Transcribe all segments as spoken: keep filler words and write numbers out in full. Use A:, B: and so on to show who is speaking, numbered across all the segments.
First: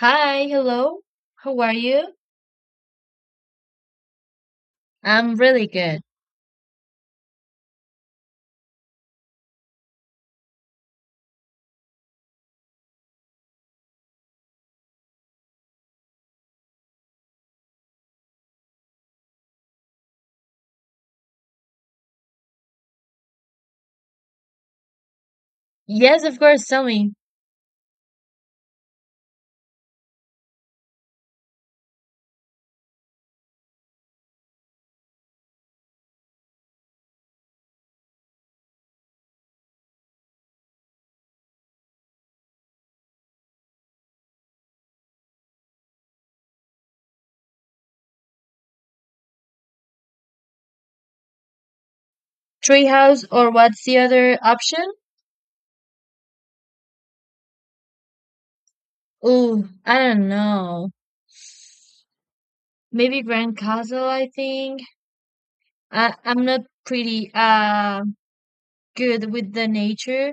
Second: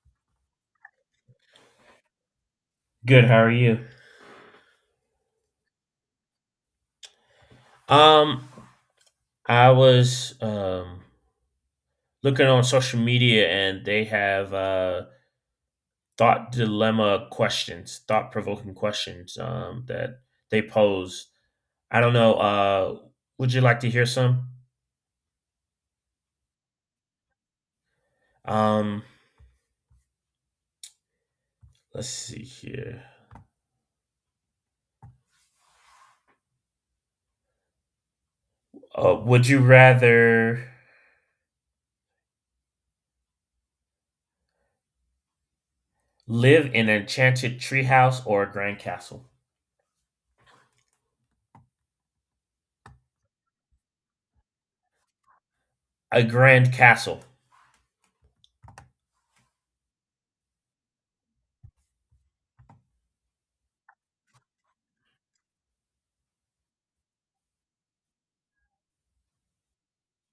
A: Hi, hello. How are you?
B: Good. How are you?
A: I'm really good.
B: Um, I was um looking on social media, and they have uh thought dilemma questions, thought provoking questions um that they pose. I don't know. Uh, would you like to hear some?
A: Yes, of course, tell me.
B: Um, let's see here. Uh, would you rather live in an enchanted treehouse or a grand castle?
A: Treehouse or what's the other option?
B: A grand castle.
A: Ooh, I don't know. Maybe Grand Castle, I think. I I'm not pretty uh good with the nature.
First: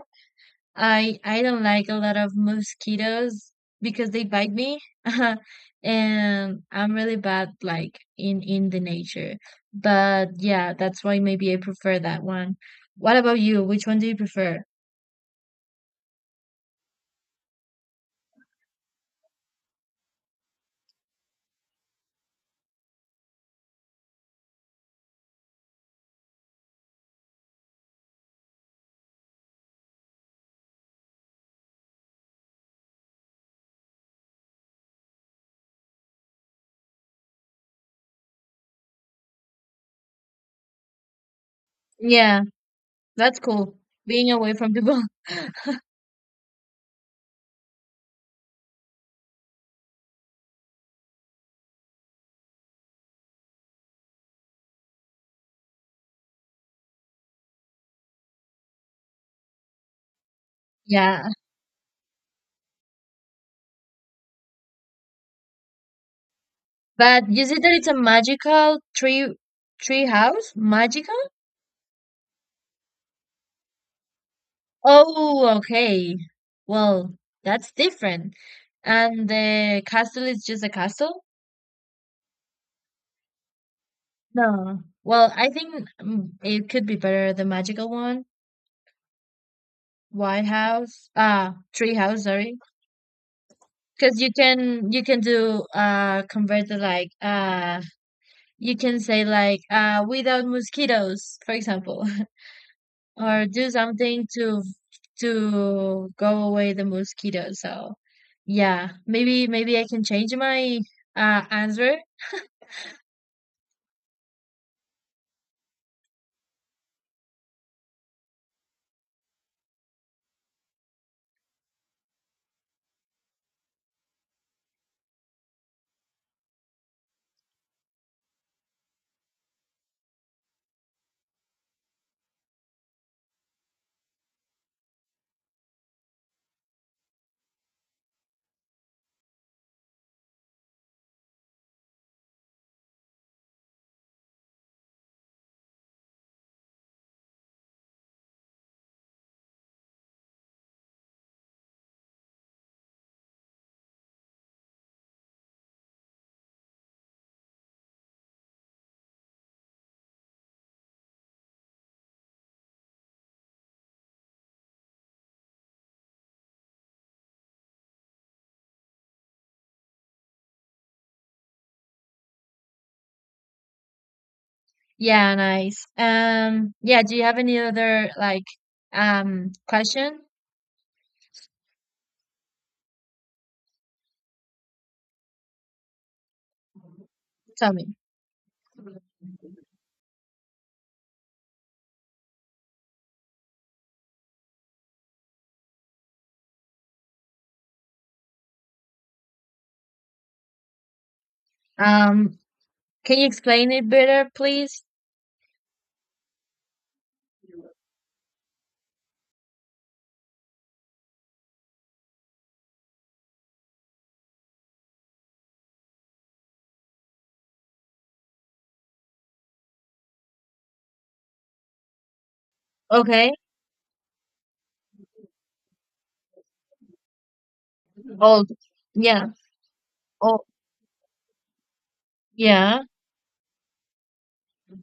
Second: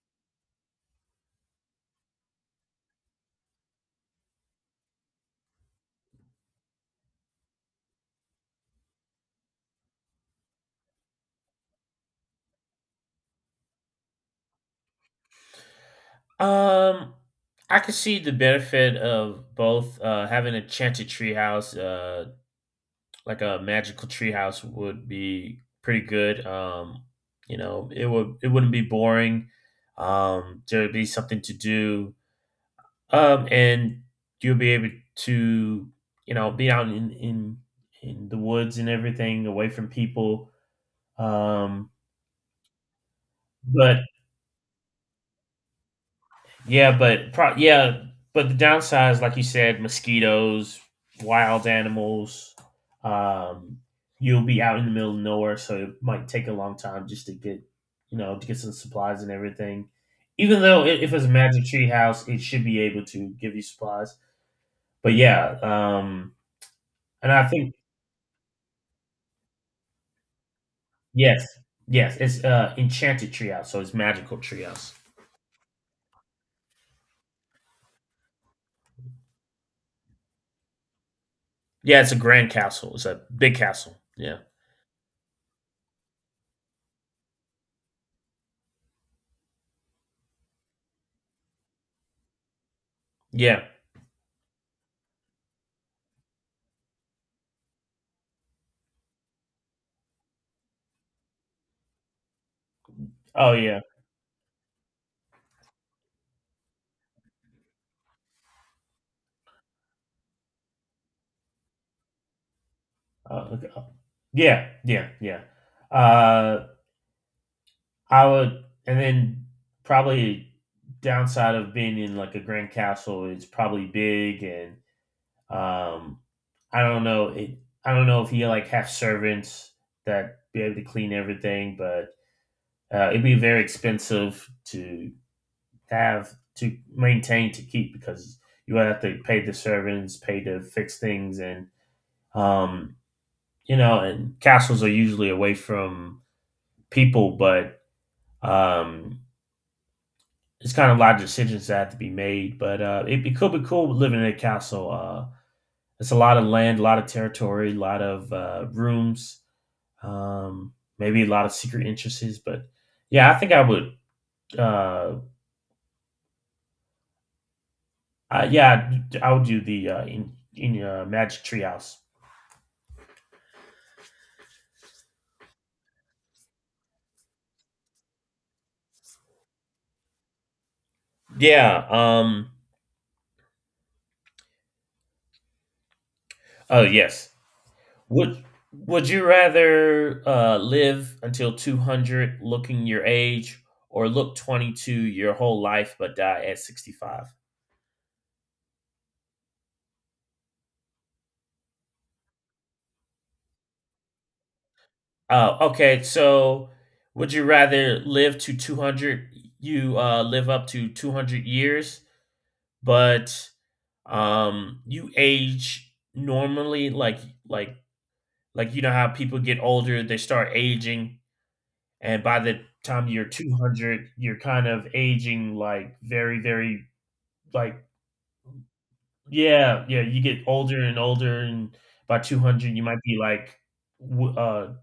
A: I I don't like a lot of mosquitoes because they bite me. And I'm really bad, like in in the nature. But yeah, that's why maybe I prefer that one. What about you? Which one do you prefer?
B: Um, I could see the benefit of both, uh, having a enchanted treehouse, uh, like a magical treehouse, would be pretty good. Um, you know, it would it wouldn't be boring. Um, there'd be something to do. Um, and you'll be able to, you know, be out in in in the woods and everything, away from people. Um,
A: Yeah, that's cool.
B: but
A: Being away from people.
B: Yeah, but pro- yeah, but the downsides, like you said, mosquitoes, wild animals. Um, you'll be out in the middle of nowhere, so it might take a long time just to get, you know, to get some supplies and everything. Even though I if it's
A: Yeah.
B: a magic tree house, it should be able to give you supplies. But yeah, um,
A: But
B: and
A: you
B: I
A: said that
B: think.
A: it's a magical tree tree house? Magical?
B: Yes, yes, it's uh, enchanted treehouse, so it's magical treehouse.
A: Oh, okay. Well, that's different. And the castle is just a castle?
B: Yeah, it's a grand castle. It's a big castle. Yeah,
A: No. Well, I think, mm, it could be better the magical one. White House, ah, tree house, sorry.
B: yeah.
A: Because you can you can do uh convert the, like, uh you can say, like, uh without mosquitoes, for example. Or
B: Oh
A: do
B: yeah.
A: something to to go away the mosquitoes. So yeah, maybe maybe I can change my uh answer.
B: Uh, Yeah, yeah, yeah. Uh, I would, and then probably downside of being in like a grand castle, it's probably big, and um, I don't know. It, I don't know if you like have servants that be able to clean everything, but uh, it'd be very expensive to have to maintain to keep, because you would have to pay the servants, pay to fix things, and um, you know, and castles are usually away from people, but. Um, it's kind of a lot of decisions that have to be made, but uh, it, it could be cool living in a castle. Uh, it's a lot of land, a lot of territory, a lot of uh, rooms, um, maybe a lot of secret interests. But yeah, I think I would. Uh, I, yeah, I'd- I would do the, uh, in in uh, Magic Treehouse.
A: Yeah, nice. Um yeah, do you have any other, like, um question?
B: Yeah. Um. Oh yes.
A: Tell me.
B: Would Would you rather uh, live until two hundred, looking your age, or look twenty two your whole life but die at sixty five?
A: Um can you explain it better, please?
B: Oh, okay. So, would you rather live to two hundred? You uh, live up to two hundred years, but um, you age normally, like like like you know how people get older, they start aging, and by the time you're
A: Okay.
B: two hundred, you're kind of aging like very, very, like.
A: Old. Yeah.
B: Yeah, yeah, you
A: Oh
B: get older and older, and by two hundred,
A: yeah.
B: you might be like w uh,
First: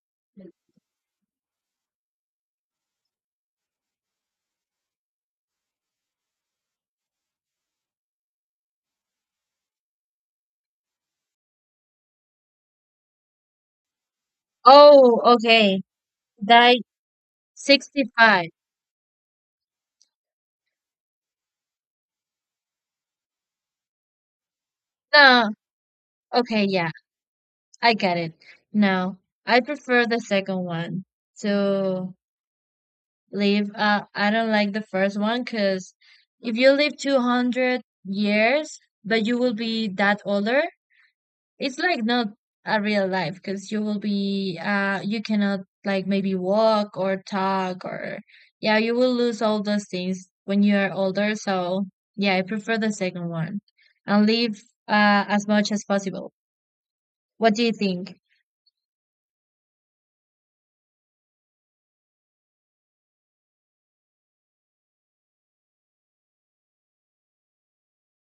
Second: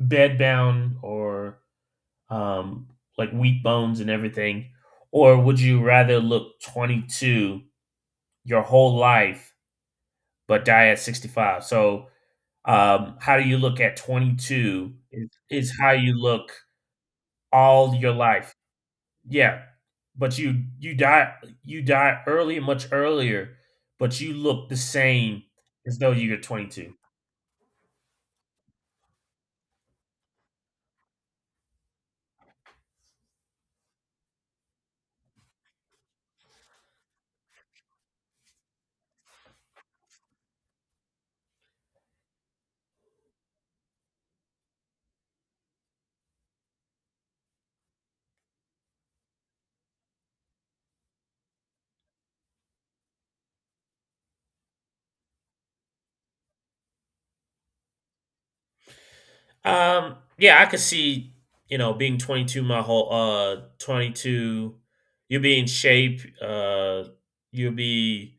B: bedbound, or um, like weak bones and everything. Or would you rather look twenty-two your whole life, but die at sixty-five? So, um, how do you look at twenty-two
A: Oh,
B: is, is
A: okay.
B: how you look
A: Die
B: all your
A: sixty-five.
B: life. Yeah, but you you die you die early, much earlier, but you look the same
A: No.
B: as though you're
A: Okay, yeah.
B: twenty-two.
A: I get it. Now, I prefer the second one to live. Uh, I don't like the first one because if you live two hundred years, but you will be that older, it's like not a real life because you will be, uh, you cannot, like, maybe walk or talk, or, yeah, you will lose all those things when you are older. So, yeah, I prefer the second one and live uh, as much as possible. What do you think?
B: Um, yeah, I could see, you know, being twenty-two my whole uh twenty-two. You'll be in shape, uh you'll be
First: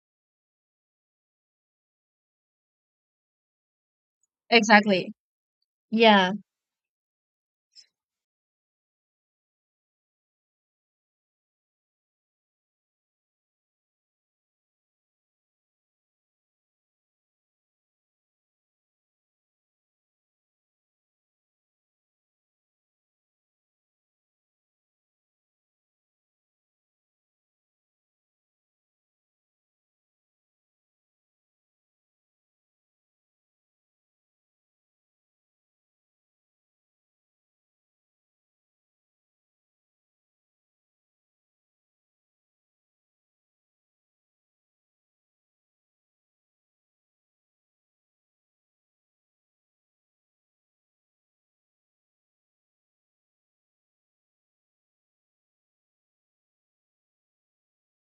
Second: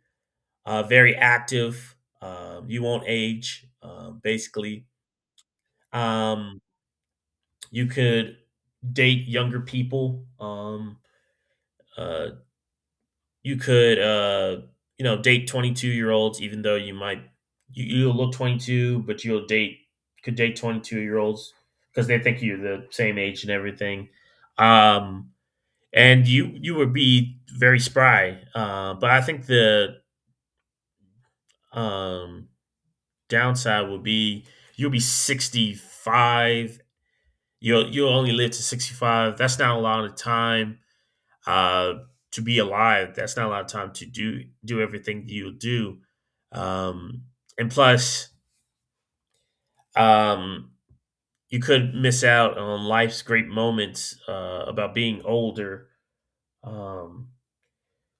B: uh very active. Um you won't age, um basically.
A: Exactly. Yeah.
B: Um you could date younger people. Um uh you could, uh you know date twenty-two year olds, even though you might, you, you'll look twenty-two, but you'll date could date twenty-two year olds, because they think you're the same age and everything, um and you you would be very spry, uh but I think the, um downside would be, you'll be sixty-five. You'll you'll only live to sixty-five. That's not a lot of time, uh, to be alive. That's not a lot of time to do do everything you do. Um, and plus, um, you could miss out on life's great moments, uh, about being older. Um,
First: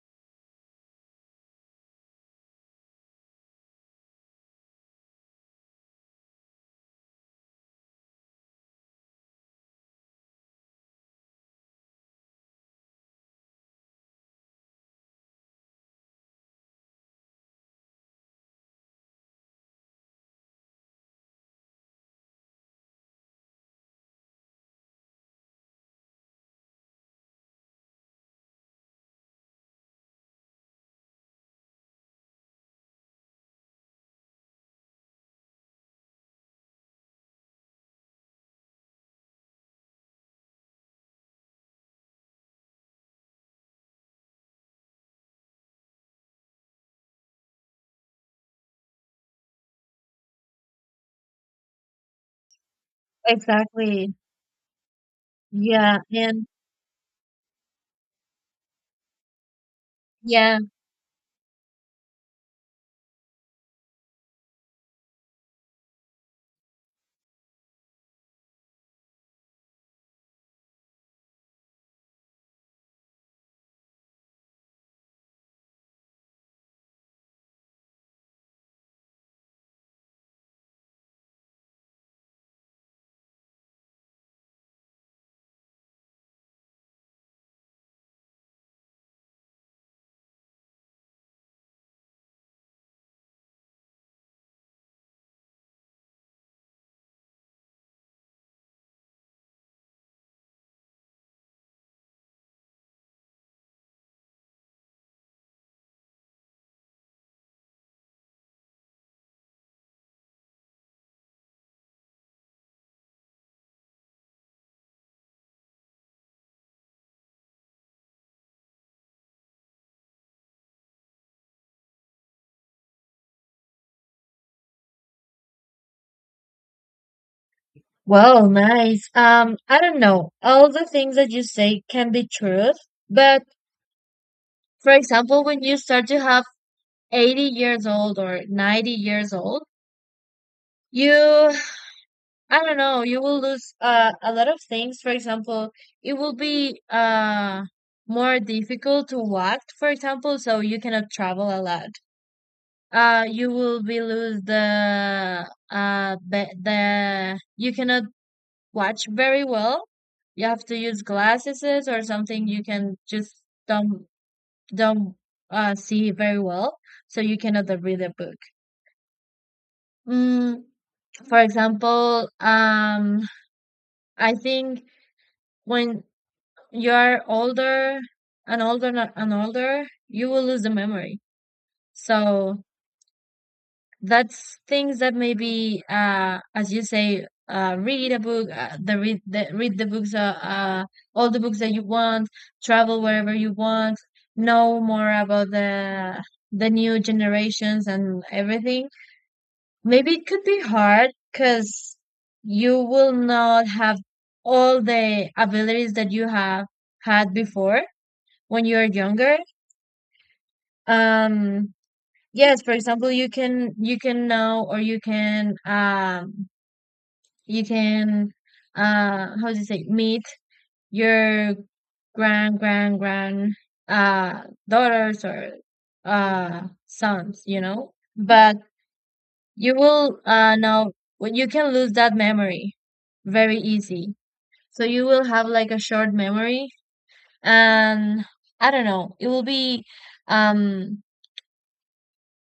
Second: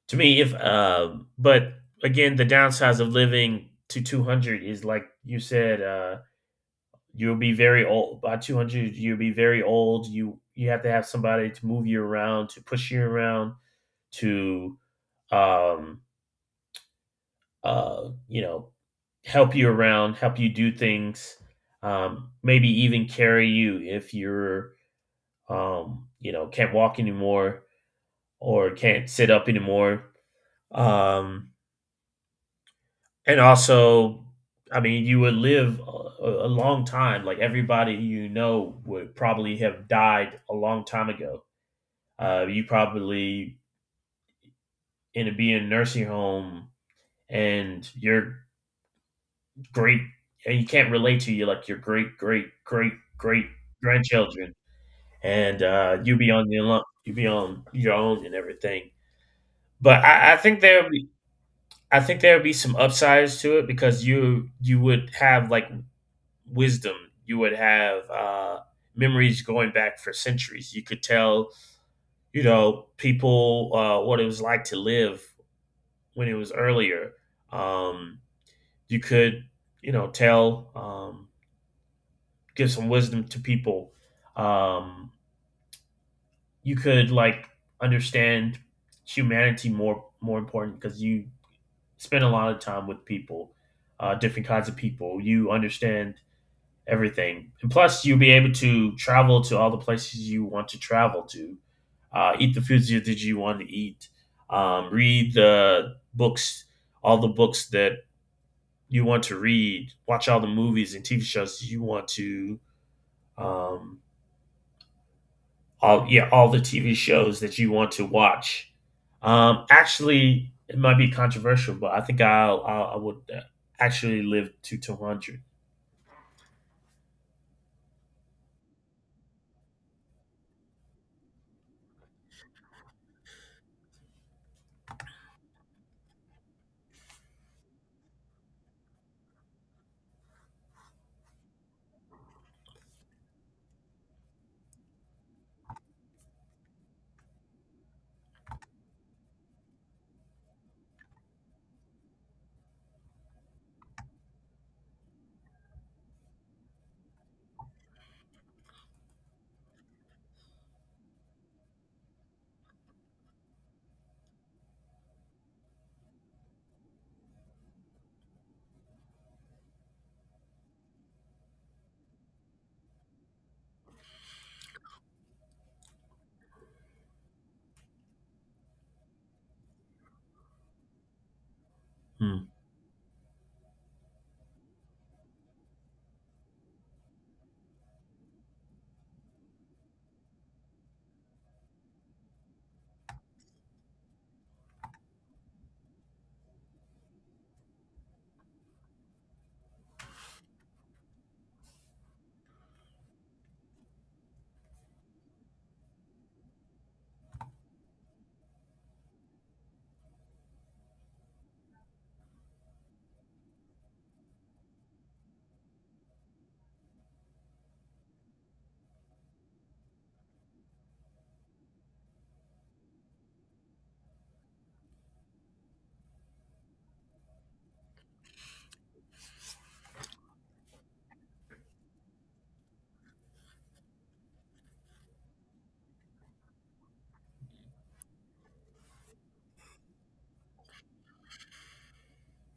B: to me, if uh, but again, the downsides of living to two hundred is like you said, uh, you'll be very old by two hundred. You'll be very old. You you have to have somebody to move you around, to push you around, to um, uh, you know, help you around, help you do things, um, maybe even carry you if you're, um, you know, can't walk anymore, or can't sit up anymore. Um, and also, I mean, you would live a, a long time. Like everybody you know would probably have died a long time ago. Uh, you probably in a, be in a nursing home, and you're great, and you can't relate to you like your great great great great
A: Exactly.
B: grandchildren, and uh
A: Yeah,
B: you be
A: and
B: on your own, you be on your own and everything. But I, I
A: yeah.
B: think there be i think there would be some upsides to it, because you you would have like wisdom. You would have uh memories going back for centuries. You could tell, you know people, uh what it was like to live when it was earlier. um you could, you know tell um give some wisdom to people. Um, you could like understand humanity, more more important, because you spend a lot of time with people, uh, different kinds of people. You understand everything, and plus you'll be able to travel to all the places you want to travel to, uh, eat the foods that you want to eat, um, read the books, all the books that you want to read, watch all the movies and T V shows you want to, um, all yeah, all the T V shows that you want to watch. Um, actually, it might be controversial, but I think I'll, I'll I would, uh, actually live to two hundred.
A: Well, nice. Um, I don't know. All the things that you say can be true, but, for example, when you start to have eighty years old or ninety years old, you, I don't know, you will lose uh, a lot of things. For example, it will be uh more difficult to walk, for example, so you cannot travel a lot. Uh, you will be lose the, uh be the, you cannot watch very well. You have to use glasses or something. You can just don't don't uh, see very well, so you cannot uh, read a book. Mm, for example, um, I think when you are older and older and older, you will lose the memory.
B: Hmm.
A: So, that's things that maybe, uh as you say, uh read a book, uh, the read the read the books, uh, uh all the books that you want, travel wherever you want, know more about the the new generations and everything. Maybe it could be hard because you will not have all the abilities that you have had before when you're younger. um Yes, for example, you can you can know, or, you can um you can uh how do you say, meet your grand grand grand uh daughters or uh sons, you know? But you will uh know, well, you can lose that memory very easy. So you will have, like, a short memory. And I don't know, it will be, um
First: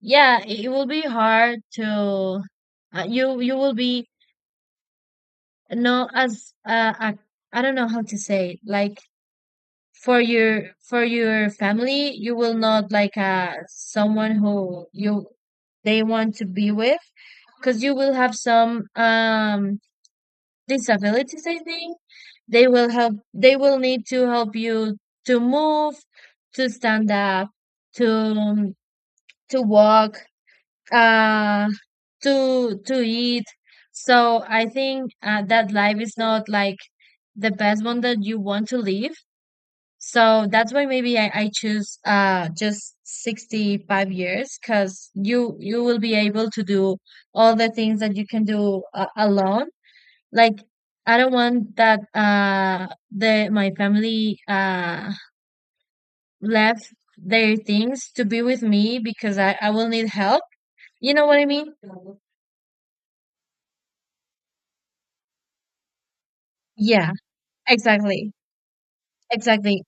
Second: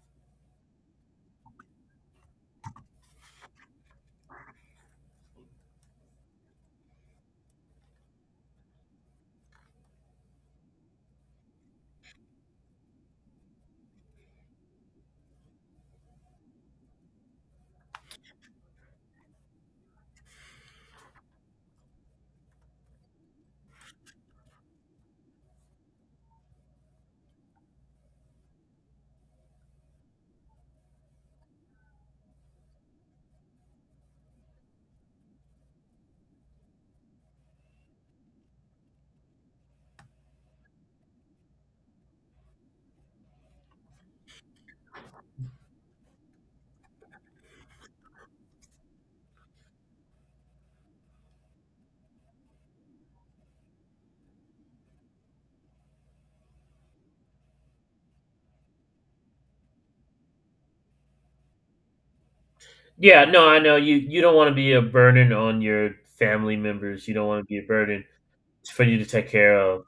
A: yeah, it it will be hard to, uh, you you will be no, as, uh, I, I don't know how to say it. Like, for your for your family, you will not, like, uh someone who you, they want to be with, because you will have some um disabilities, I think. They will help. They will need to help you to move, to stand up, to to walk, uh to to eat. So I think, uh, that life is not, like, the best one that you want to live. So that's why maybe i, I choose uh just sixty-five years, because you you will be able to do all the things that you can do uh, alone. Like, I don't want that uh the, my family uh left their things to be with me, because i i will need help. You know what I mean?
B: Yeah, no, I know you. You don't want to be a burden on your family members.
A: Yeah.
B: You don't want to be a burden
A: Exactly,
B: for you to take care
A: exactly.
B: of.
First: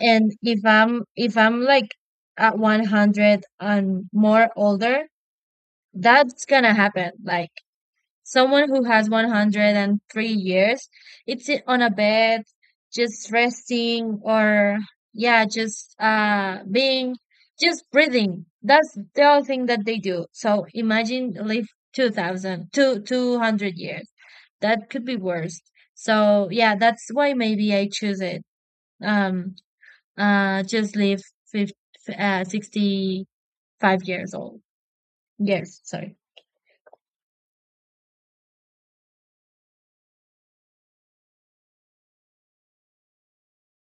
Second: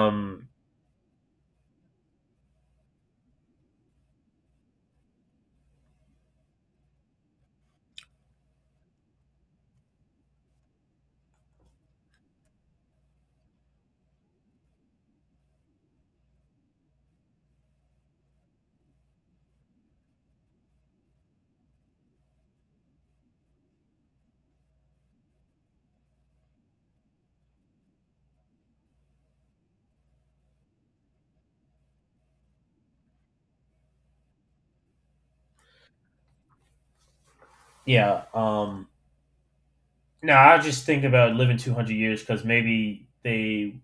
A: And if I'm if I'm, like, at one hundred and more older, that's gonna happen. Like someone who has one hundred and three years, it's, i- on a bed, just resting, or, yeah, just uh being, just breathing. That's the only thing that they do. So imagine live two thousand two hundred years. That could be worse. So yeah, that's why maybe I choose it. Um Uh, just lived, fif uh, sixty-five years old. Years, sorry.
B: yeah. Um, no, I just think about living two hundred years, because maybe they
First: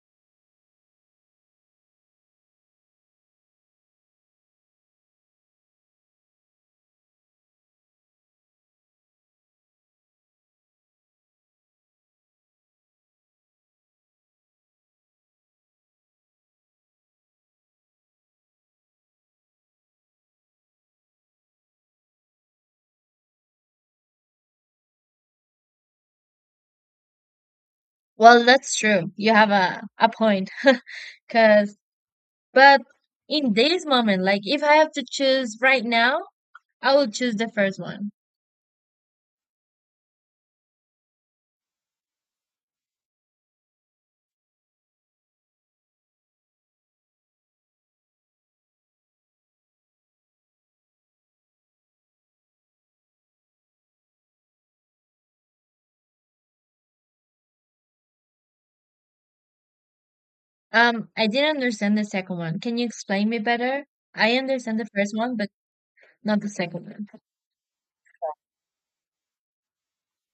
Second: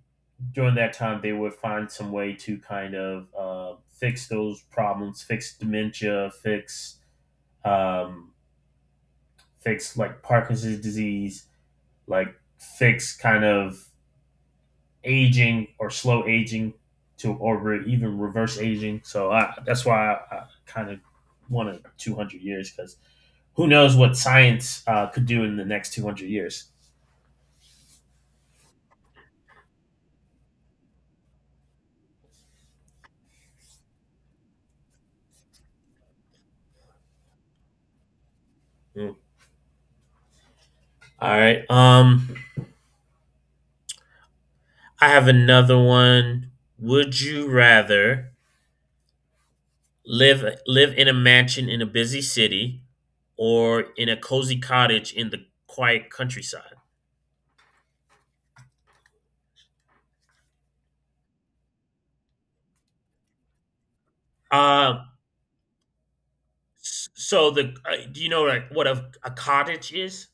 B: during that time they would find some way to kind of uh, fix those problems, fix dementia, fix um, fix like Parkinson's disease, like fix kind of aging, or slow aging, to or re- even reverse aging. So I, that's why I, I kind of wanted two hundred years, because who knows what science, uh, could do in the next two hundred years.
A: Well, that's true. You have a, a point. Because, but in this moment, like, if I have to choose right now, I will choose the first one.
B: Mm. All right. Um, I have another one. Would you rather live live in a mansion in a busy city, or in a cozy cottage in the quiet countryside?
A: Um, I didn't understand the second one. Can you explain me better? I understand the
B: um
A: first one, but not the second one.
B: s- so the uh, do you know like what a, a cottage is?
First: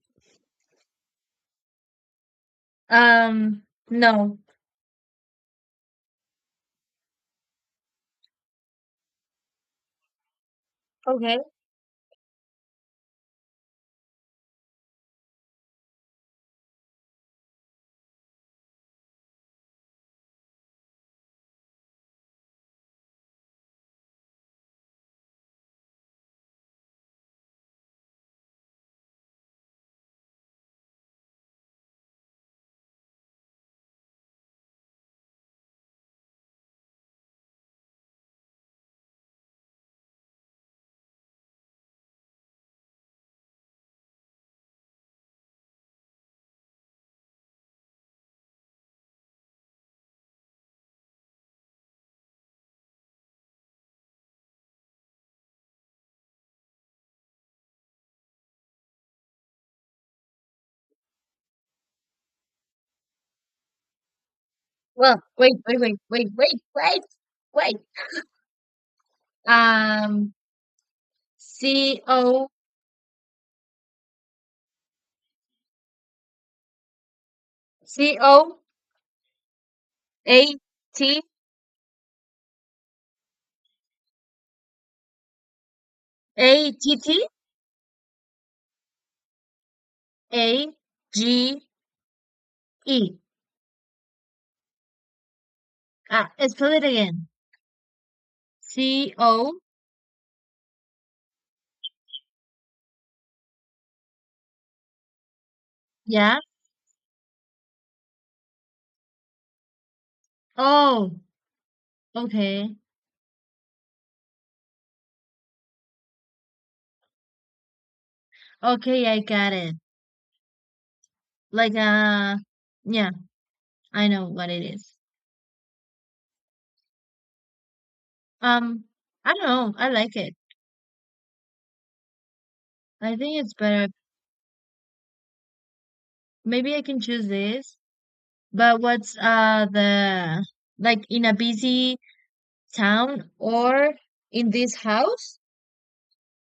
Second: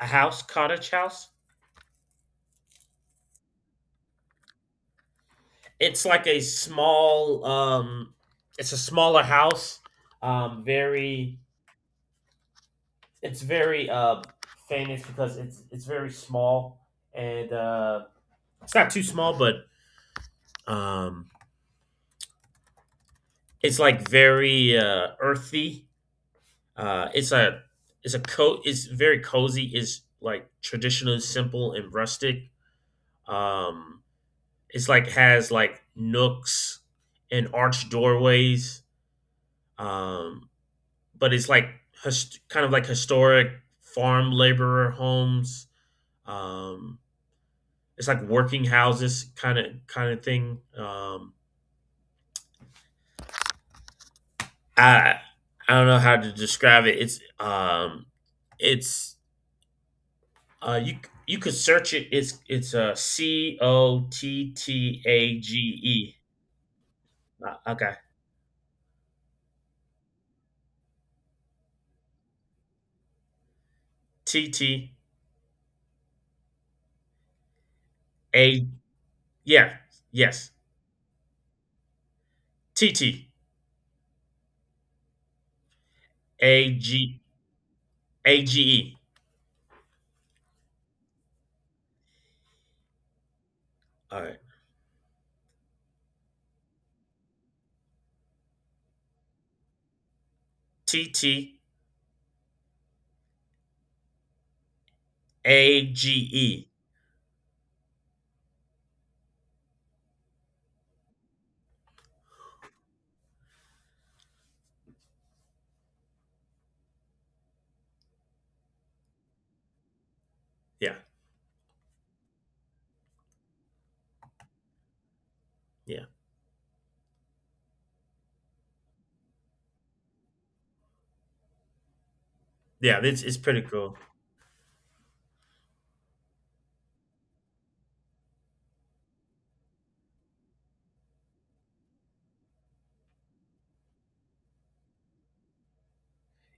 B: A house. Cottage house.
A: Um, no.
B: It's like a small, um it's a smaller house, um very
A: Okay.
B: it's very uh famous because it's it's very small, and uh it's not too small, but um it's like very, uh earthy. Uh, it's a it's a co It's very cozy. It's like traditional, simple, and rustic. Um, it's like has like nooks and arched doorways. Um, but it's like, hist- kind of like historic farm laborer homes. Um, it's like working houses, kind of kind of thing. Um, I I don't know how to describe it. It's um, it's Uh, you you could search it. It's it's uh C O T T
A: Well,
B: A
A: wait,
B: G
A: wait, wait,
B: E.
A: wait, wait, wait,
B: Uh,
A: wait.
B: okay.
A: Um, C O
B: T T
A: C O
B: A. Yeah,
A: A
B: yes.
A: T
B: T T A
A: A T
B: G
A: T
B: A G E.
A: A G E.
B: All right.
A: Ah, spell it again. C O.
B: T T A G
A: Yeah.
B: E.
A: Oh, okay. Okay, I got it.
B: Yeah,
A: Like, uh, yeah, I know what it is.
B: yeah,
A: Um, I don't know. I like it.
B: yeah.
A: I
B: It's it's
A: think it's
B: pretty
A: better.
B: cool.
A: Maybe I can choose this. But what's uh the, like, in a busy town, or in this house?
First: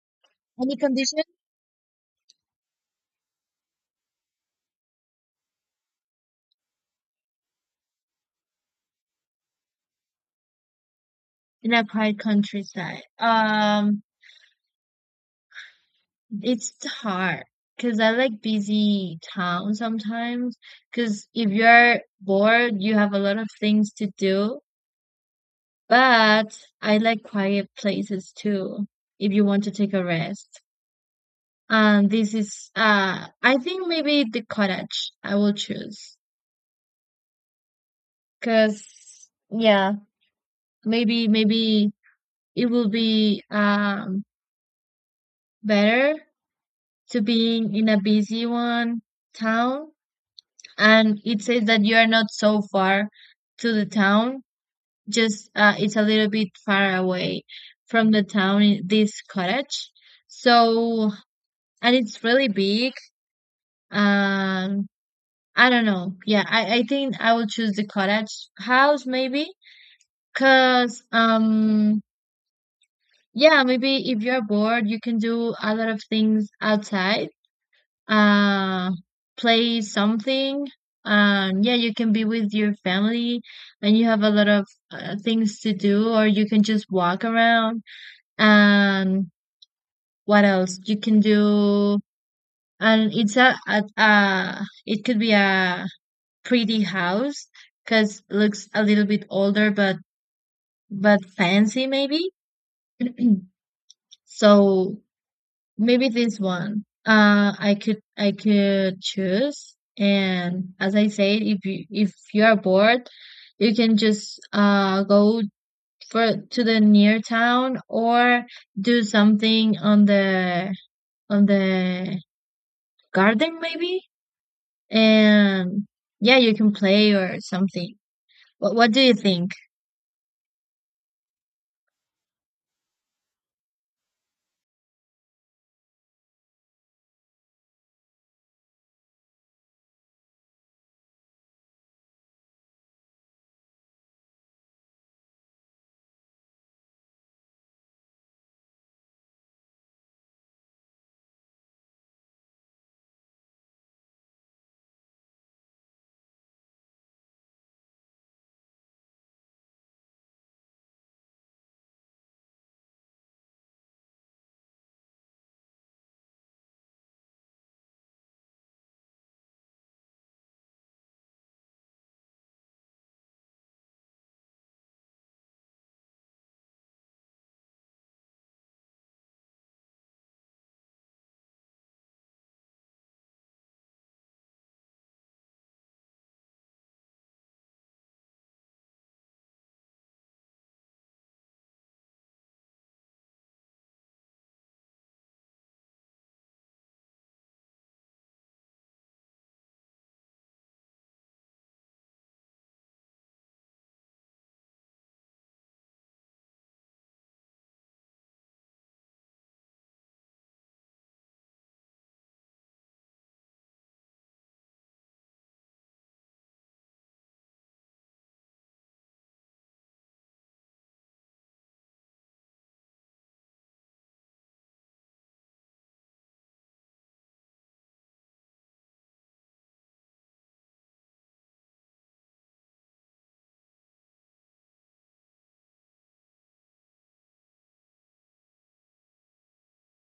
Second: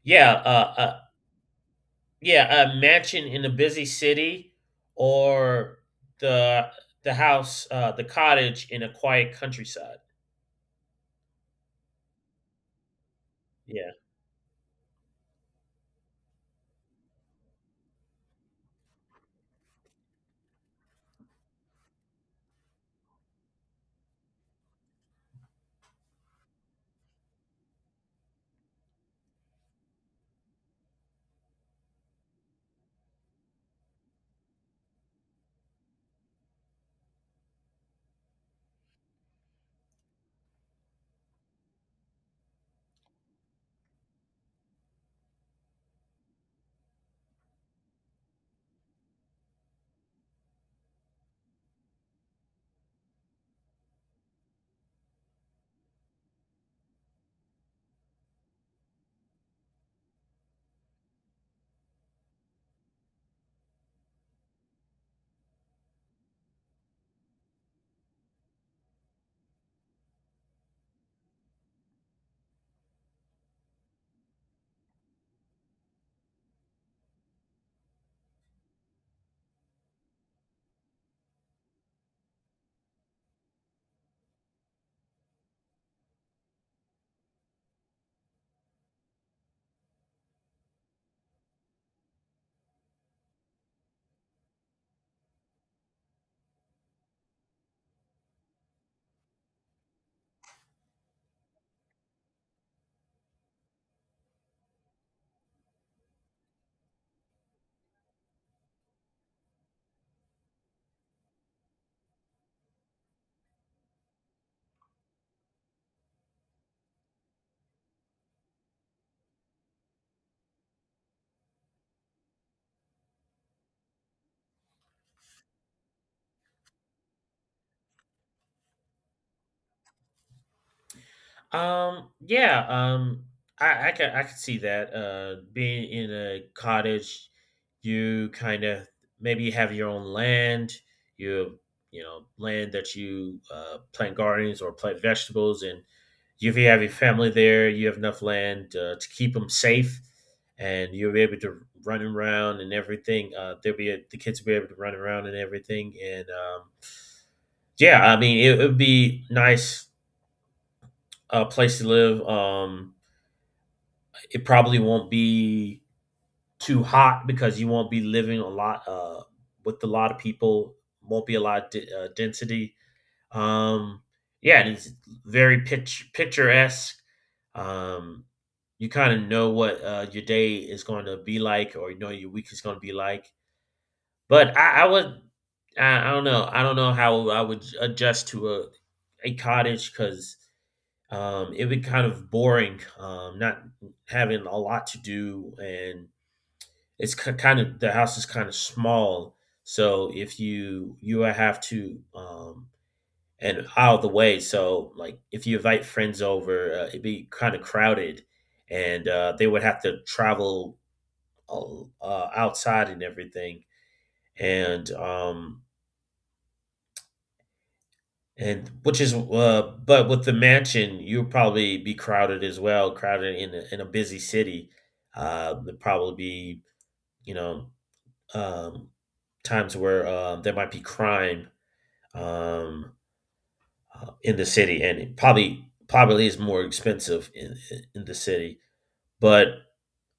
B: Yeah, uh,
A: Any
B: uh
A: condition?
B: yeah, a mansion in a busy city, or the the house, uh, the cottage in a quiet countryside.
A: In a quiet countryside.
B: Yeah.
A: Um, It's hard because I like busy town sometimes. Because if you're bored, you have a lot of things to do. But I like quiet places too, if you want to take a rest. And this is, uh, I think maybe the cottage I will choose. Because, yeah, maybe, maybe it will be, um, better to being in a busy one town, and it says that you are not so far to the town, just, uh, it's a little bit far away from the town in this cottage. So, and it's really big. Um i don't know, yeah, i, I think i will choose the cottage house maybe, because um yeah, maybe if you're bored, you can do a lot of things outside, uh play something. Um yeah you can be with your family, and you have a lot of uh, things to do, or you can just walk around. And what else you can do? And it's a, a, a it could be a pretty house, because looks a little bit older, but but fancy maybe. So maybe this one. Uh, I could I could choose. And as I said, if you if you are bored, you can just uh go for to the near town, or do something on the on the garden maybe. And yeah, you can play or something. What what do you think?
B: Um, yeah. Um, I, I can I can see that. Uh, being in a cottage, you kind of maybe you have your own land. You you know land that you, uh, plant gardens or plant vegetables, and if you have your family there, you have enough land, uh, to keep them safe, and you'll be able to run around and everything. Uh, they'll be the kids will be able to run around and everything, and um, yeah, I mean it would be nice, uh, place to live. Um It probably won't be too hot because you won't be living a lot, uh, with a lot of people. Won't be a lot of d- uh, density. Um, yeah, and it's very, pitch picturesque. Um, you kind of know what, uh, your day is going to be like, or you know your week is going to be like. But I, I would, I, I don't know, I don't know how I would adjust to a a cottage because um, it would be kind of boring, um, not having a lot to do, and it's kind of the house is kind of small, so if you you have to um and out of the way, so like if you invite friends over, uh, it'd be kind of crowded, and uh, they would have to travel uh, uh, outside and everything. And um and which is uh but with the mansion, you'll probably be crowded as well, crowded in a, in a busy city. uh it'd probably be you know um, times where um, there might be crime, um, uh, in the city, and it probably probably is more expensive in in- in the city. But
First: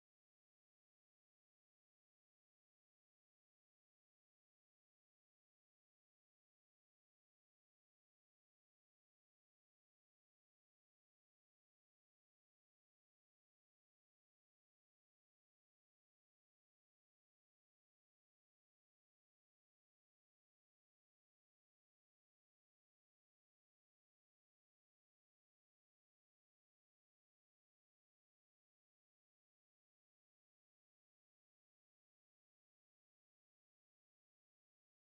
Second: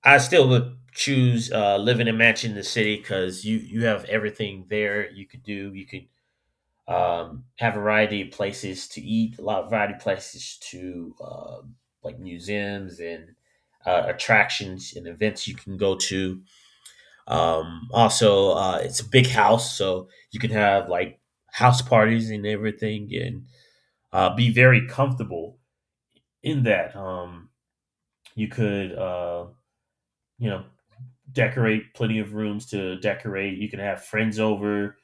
B: I still would choose uh, living and matching the city because you you have everything there you could do. You could um, have a variety of places to eat, a lot of variety of places to uh, like museums and uh, attractions and events you can go to. Um, also, uh, it's a big house, so you can have like house parties and everything, and uh, be very comfortable in that. Um, you could, uh, you know, Decorate, plenty of rooms to decorate. You can have friends over.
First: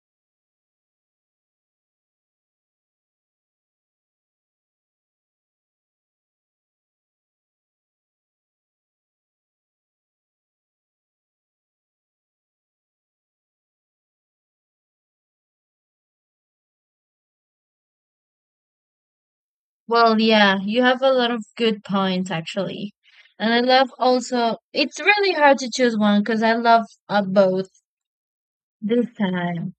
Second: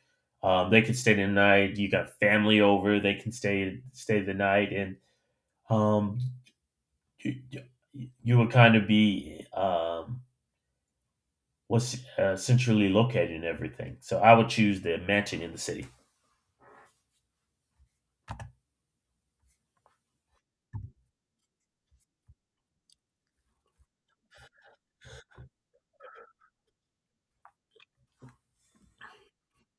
B: Um, they can stay the night. You got family over. They can stay stay the night, and um, you, you would kind of be um, what's uh, centrally located and everything. So I would choose the mansion in the city.
A: Well, yeah, you have a lot of good points actually. And I love, also, it's really hard to choose one because I love uh, both. This time.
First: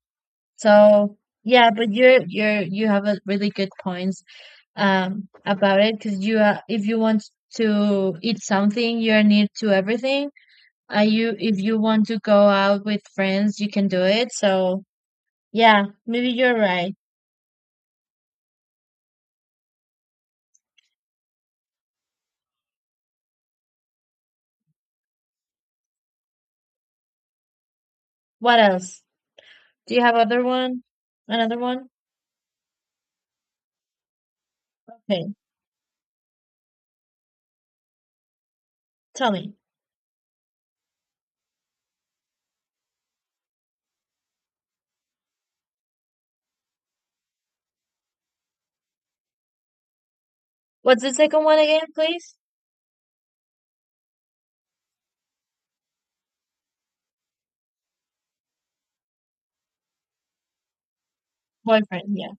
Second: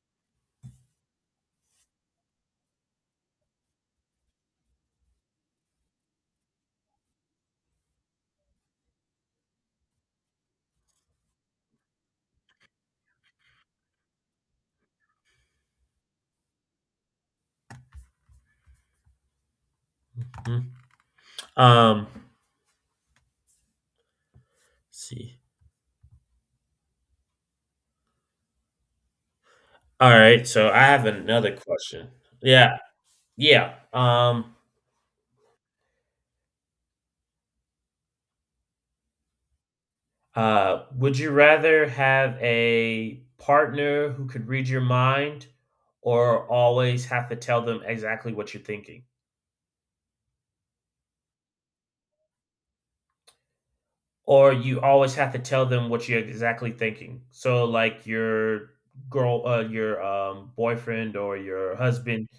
A: So yeah, but you're you're you have a really good points, um about it, because you, uh, if you want to eat something, you're near to everything. Uh, you If you want to go out with friends, you can do it. So yeah, maybe you're right.
B: Um, let's see.
A: What else? Do you
B: All
A: have other
B: right, so I
A: one?
B: have another
A: Another one?
B: question. Yeah, yeah. Um,
A: Okay, tell me.
B: uh, would you rather have a partner who could read your mind, or always have to tell them exactly what you're thinking?
A: What's the second one again, please?
B: Or you always have to tell them what you're exactly thinking. So, like your girl, uh, your um, boyfriend or your
A: Boyfriend.
B: husband,
A: Yeah.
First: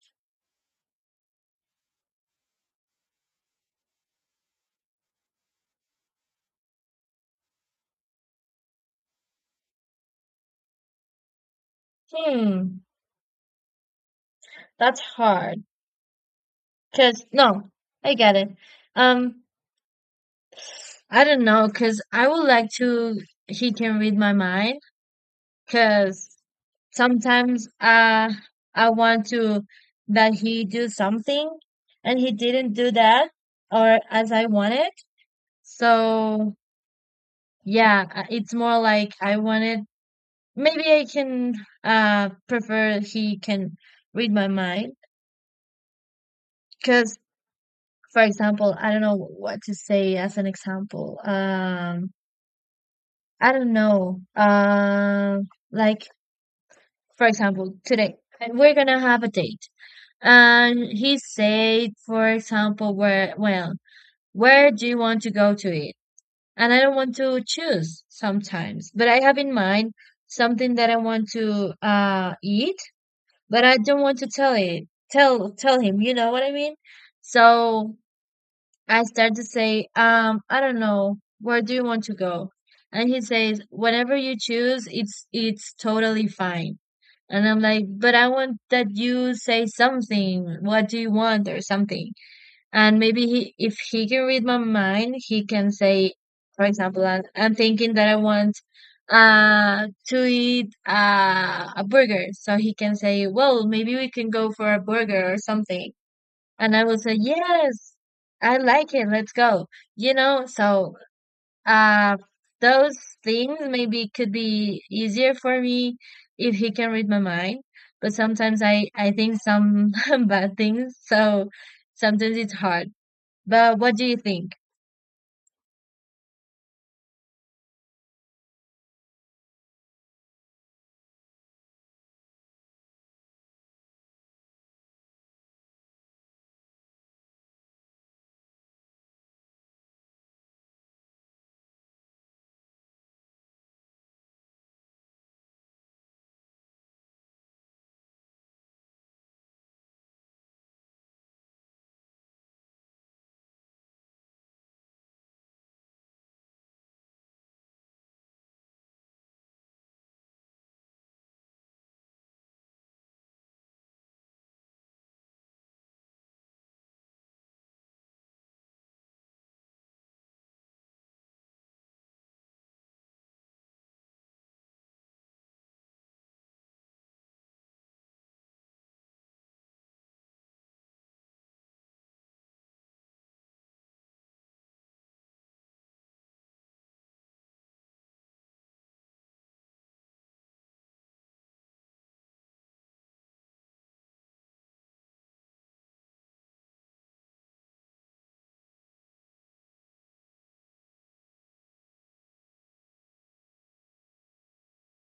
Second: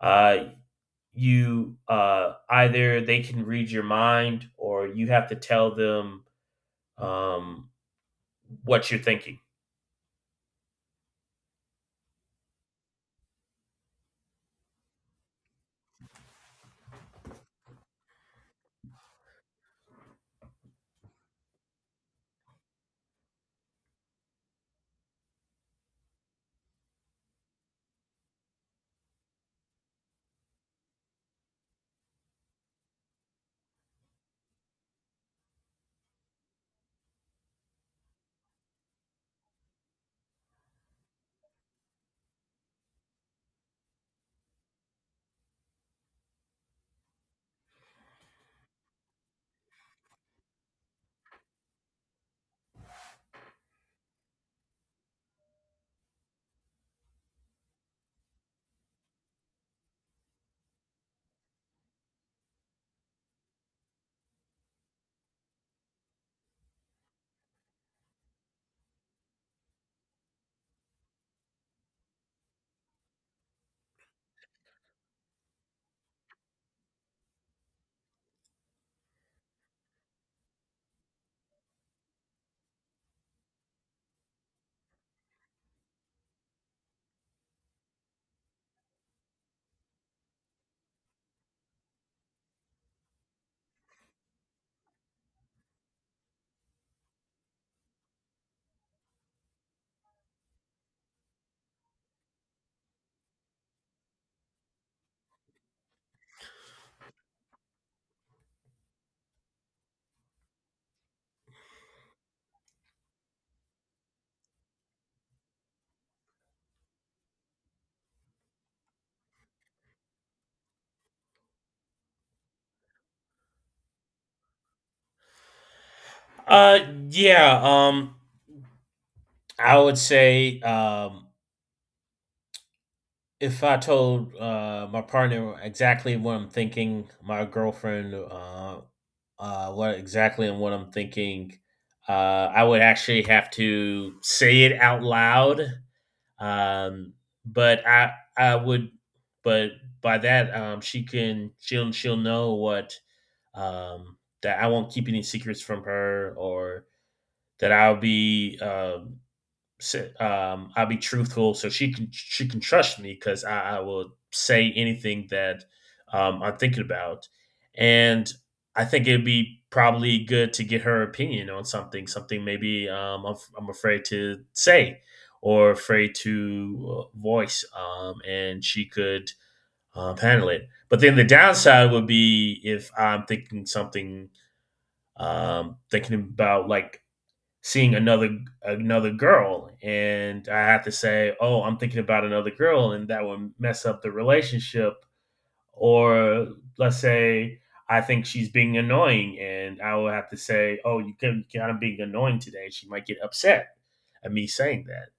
B: uh, you uh, either they can read your mind, or you have to tell them um, what you're thinking.
A: Hmm. That's hard. Cause no, I get it. Um. I don't know, because I would like to he can read my mind, because sometimes, uh, I want to, that he do something, and he didn't do that, or as I wanted. So yeah, uh, it's more like I wanted, maybe I can uh prefer he can read my mind, because, for example, I don't know what to say as an example. Um, I don't know. Um, like, for example, today, and we're gonna have a date. And he said, for example, where, well, where do you want to go to eat? And I don't want to choose sometimes, but I have in mind something that I want to uh eat, but I don't want to tell it, tell tell him, you know what I mean? So I start to say, um, I don't know, where do you want to go? And he says, whatever you choose, it's it's totally fine. And I'm like, but I want that you say something. What do you want or something? And maybe he, if he can read my mind, he can say, for example, I'm, I'm thinking that I want uh to eat uh, a burger. So he can say, well, maybe we can go for a burger or something. And I would say, yes, I like it. Let's go. You know, so, uh, those things maybe could be easier for me if he can read my mind. But sometimes I, I think some bad things. So sometimes it's hard. But what do you think?
B: Uh, yeah. Um, I would say, um, if I told uh my partner exactly what I'm thinking, my girlfriend, uh, uh, what exactly and what I'm thinking, uh, I would actually have to say it out loud. Um, but I, I would, but by that, um, she can, she'll, she'll know what, um, that I won't keep any secrets from her, or that I'll be um, si- um, I'll be truthful, so she can she can trust me because I, I will say anything that um, I'm thinking about, and I think it'd be probably good to get her opinion on something, something maybe um, I'm, I'm afraid to say or afraid to uh, voice, um, and she could um, handle it. But then the downside would be if I'm thinking something, um, thinking about like seeing another another girl and I have to say, "Oh, I'm thinking about another girl," and that would mess up the relationship, or let's say I think she's being annoying and I will have to say, "Oh, you can kind of being annoying today." She might get upset at me saying that.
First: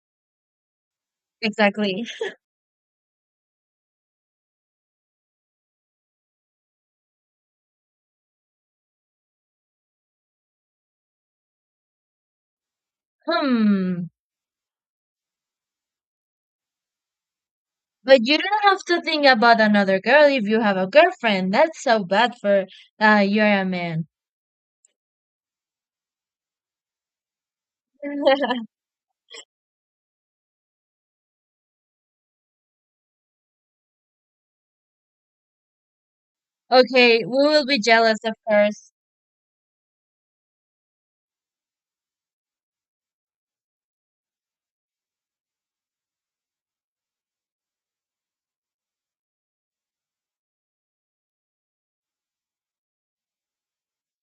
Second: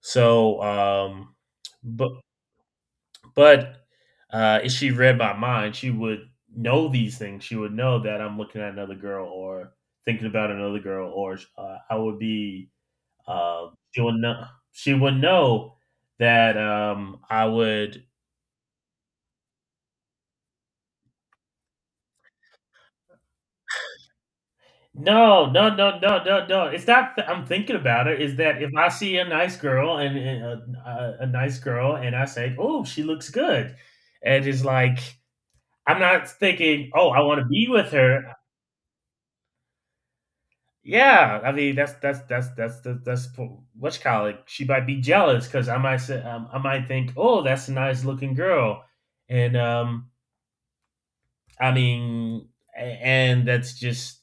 B: So, um
A: Exactly.
B: but but uh if she read my mind, she would know these things. She would know that I'm looking at another girl or thinking about another girl, or uh, I would be uh, she
A: Hmm.
B: would know. She would know that um, I would.
A: But you don't have to think about another girl if you have a girlfriend. That's so bad for, uh, you're a man.
B: No, no, no, no, no, no. It's not that I'm thinking about it. Is that if I see a nice girl and, and a, a, a nice girl, and I say, "Oh, she looks good," and it's like I'm not thinking, "Oh, I
A: Okay, we
B: want to
A: will
B: be
A: be
B: with
A: jealous,
B: her."
A: of course.
B: Yeah, I mean that's that's that's that's that's, that's po- what you call it. She might be jealous because I might say, um, I might think, "Oh, that's a nice looking girl," and um, I mean, a- and that's just,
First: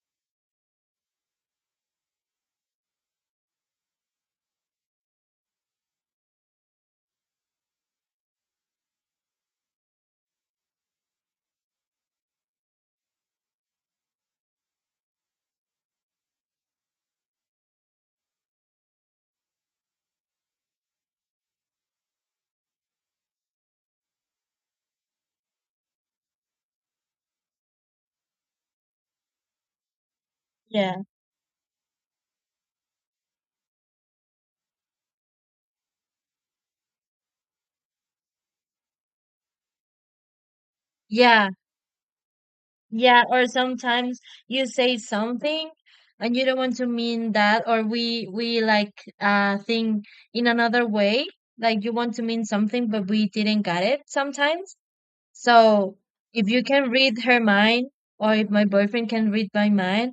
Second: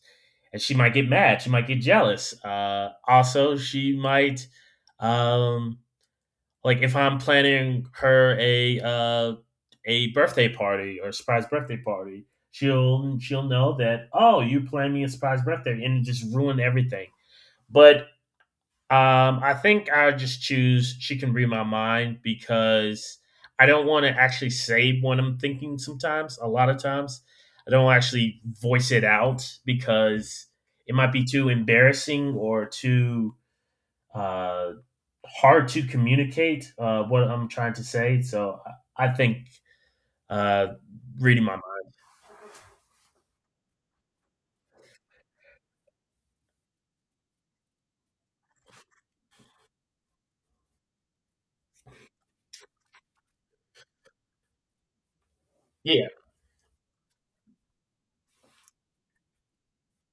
B: and she might get mad. She might get jealous. Uh, also, she might, um, like if I'm planning her a uh, a birthday party, or a surprise birthday party, she'll she'll know that, oh, you plan me a surprise birthday, and it just ruin everything. But um, I think I just choose "She Can Read My Mind" because I don't want to actually say what I'm thinking. Sometimes, a lot of times, I don't actually voice it out because it
A: Yeah.
B: might be too embarrassing or too uh, hard to communicate uh, what I'm trying to say. So, I I think uh, reading
A: Yeah.
B: my mind.
A: Yeah, or sometimes you say something, and you don't want to mean that, or we we like, uh think in another way, like you want to mean something but we didn't get it sometimes. So
B: Yeah,
A: if you can read her mind, or if my boyfriend can read my mind,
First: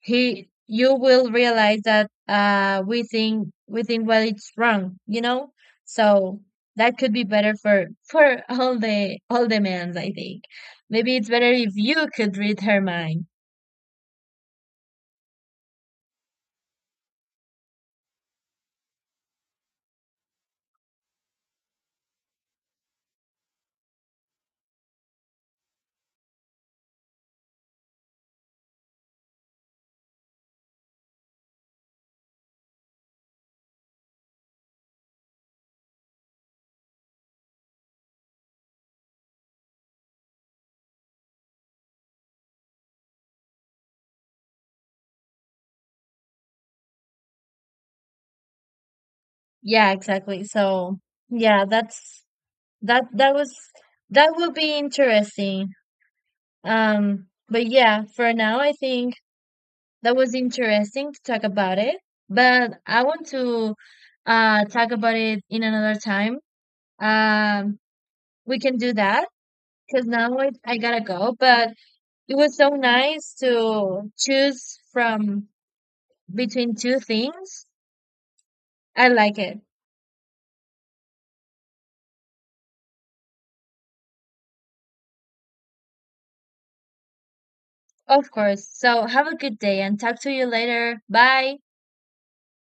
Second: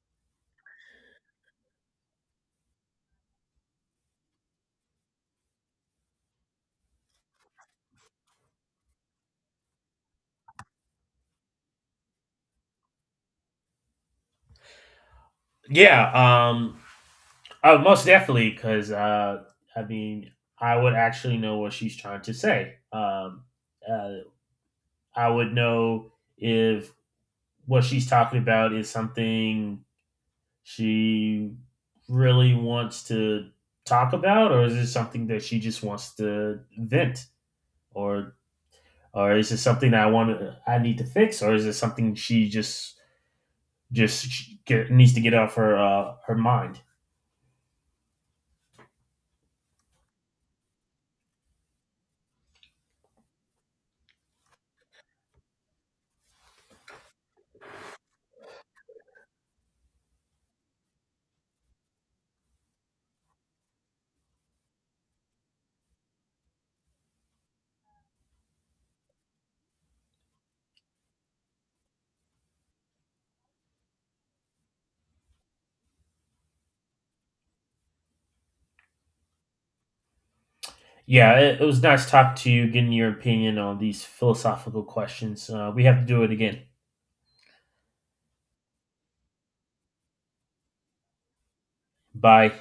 A: he you will realize that, uh we think we think, well, it's wrong, you know. So that could be better for for all the all the men, I think. Maybe it's better if you could read her mind.
B: yeah. Um, Oh, most definitely, because uh, I mean, I would actually know what she's trying to say. Um, uh, I would know if what she's talking about is something she really wants to talk about, or is it something that she just wants to vent, or or is it something that I want to, I need to fix, or is it something she just just sh- get, needs to get off her uh, her mind?
A: Yeah, exactly. So yeah, that's that that was that would be interesting. Um but yeah, for now, I think that was interesting to talk about it, but I want to, uh talk about it in another time. um we can do that, because now I, I gotta go. But it was so nice to choose from between two things. I like it.
B: Yeah, it, it was nice talking to you, getting your opinion on these philosophical questions. Uh, we have to do it again.
A: Of course. So have a good day and talk to you later. Bye.
B: Bye.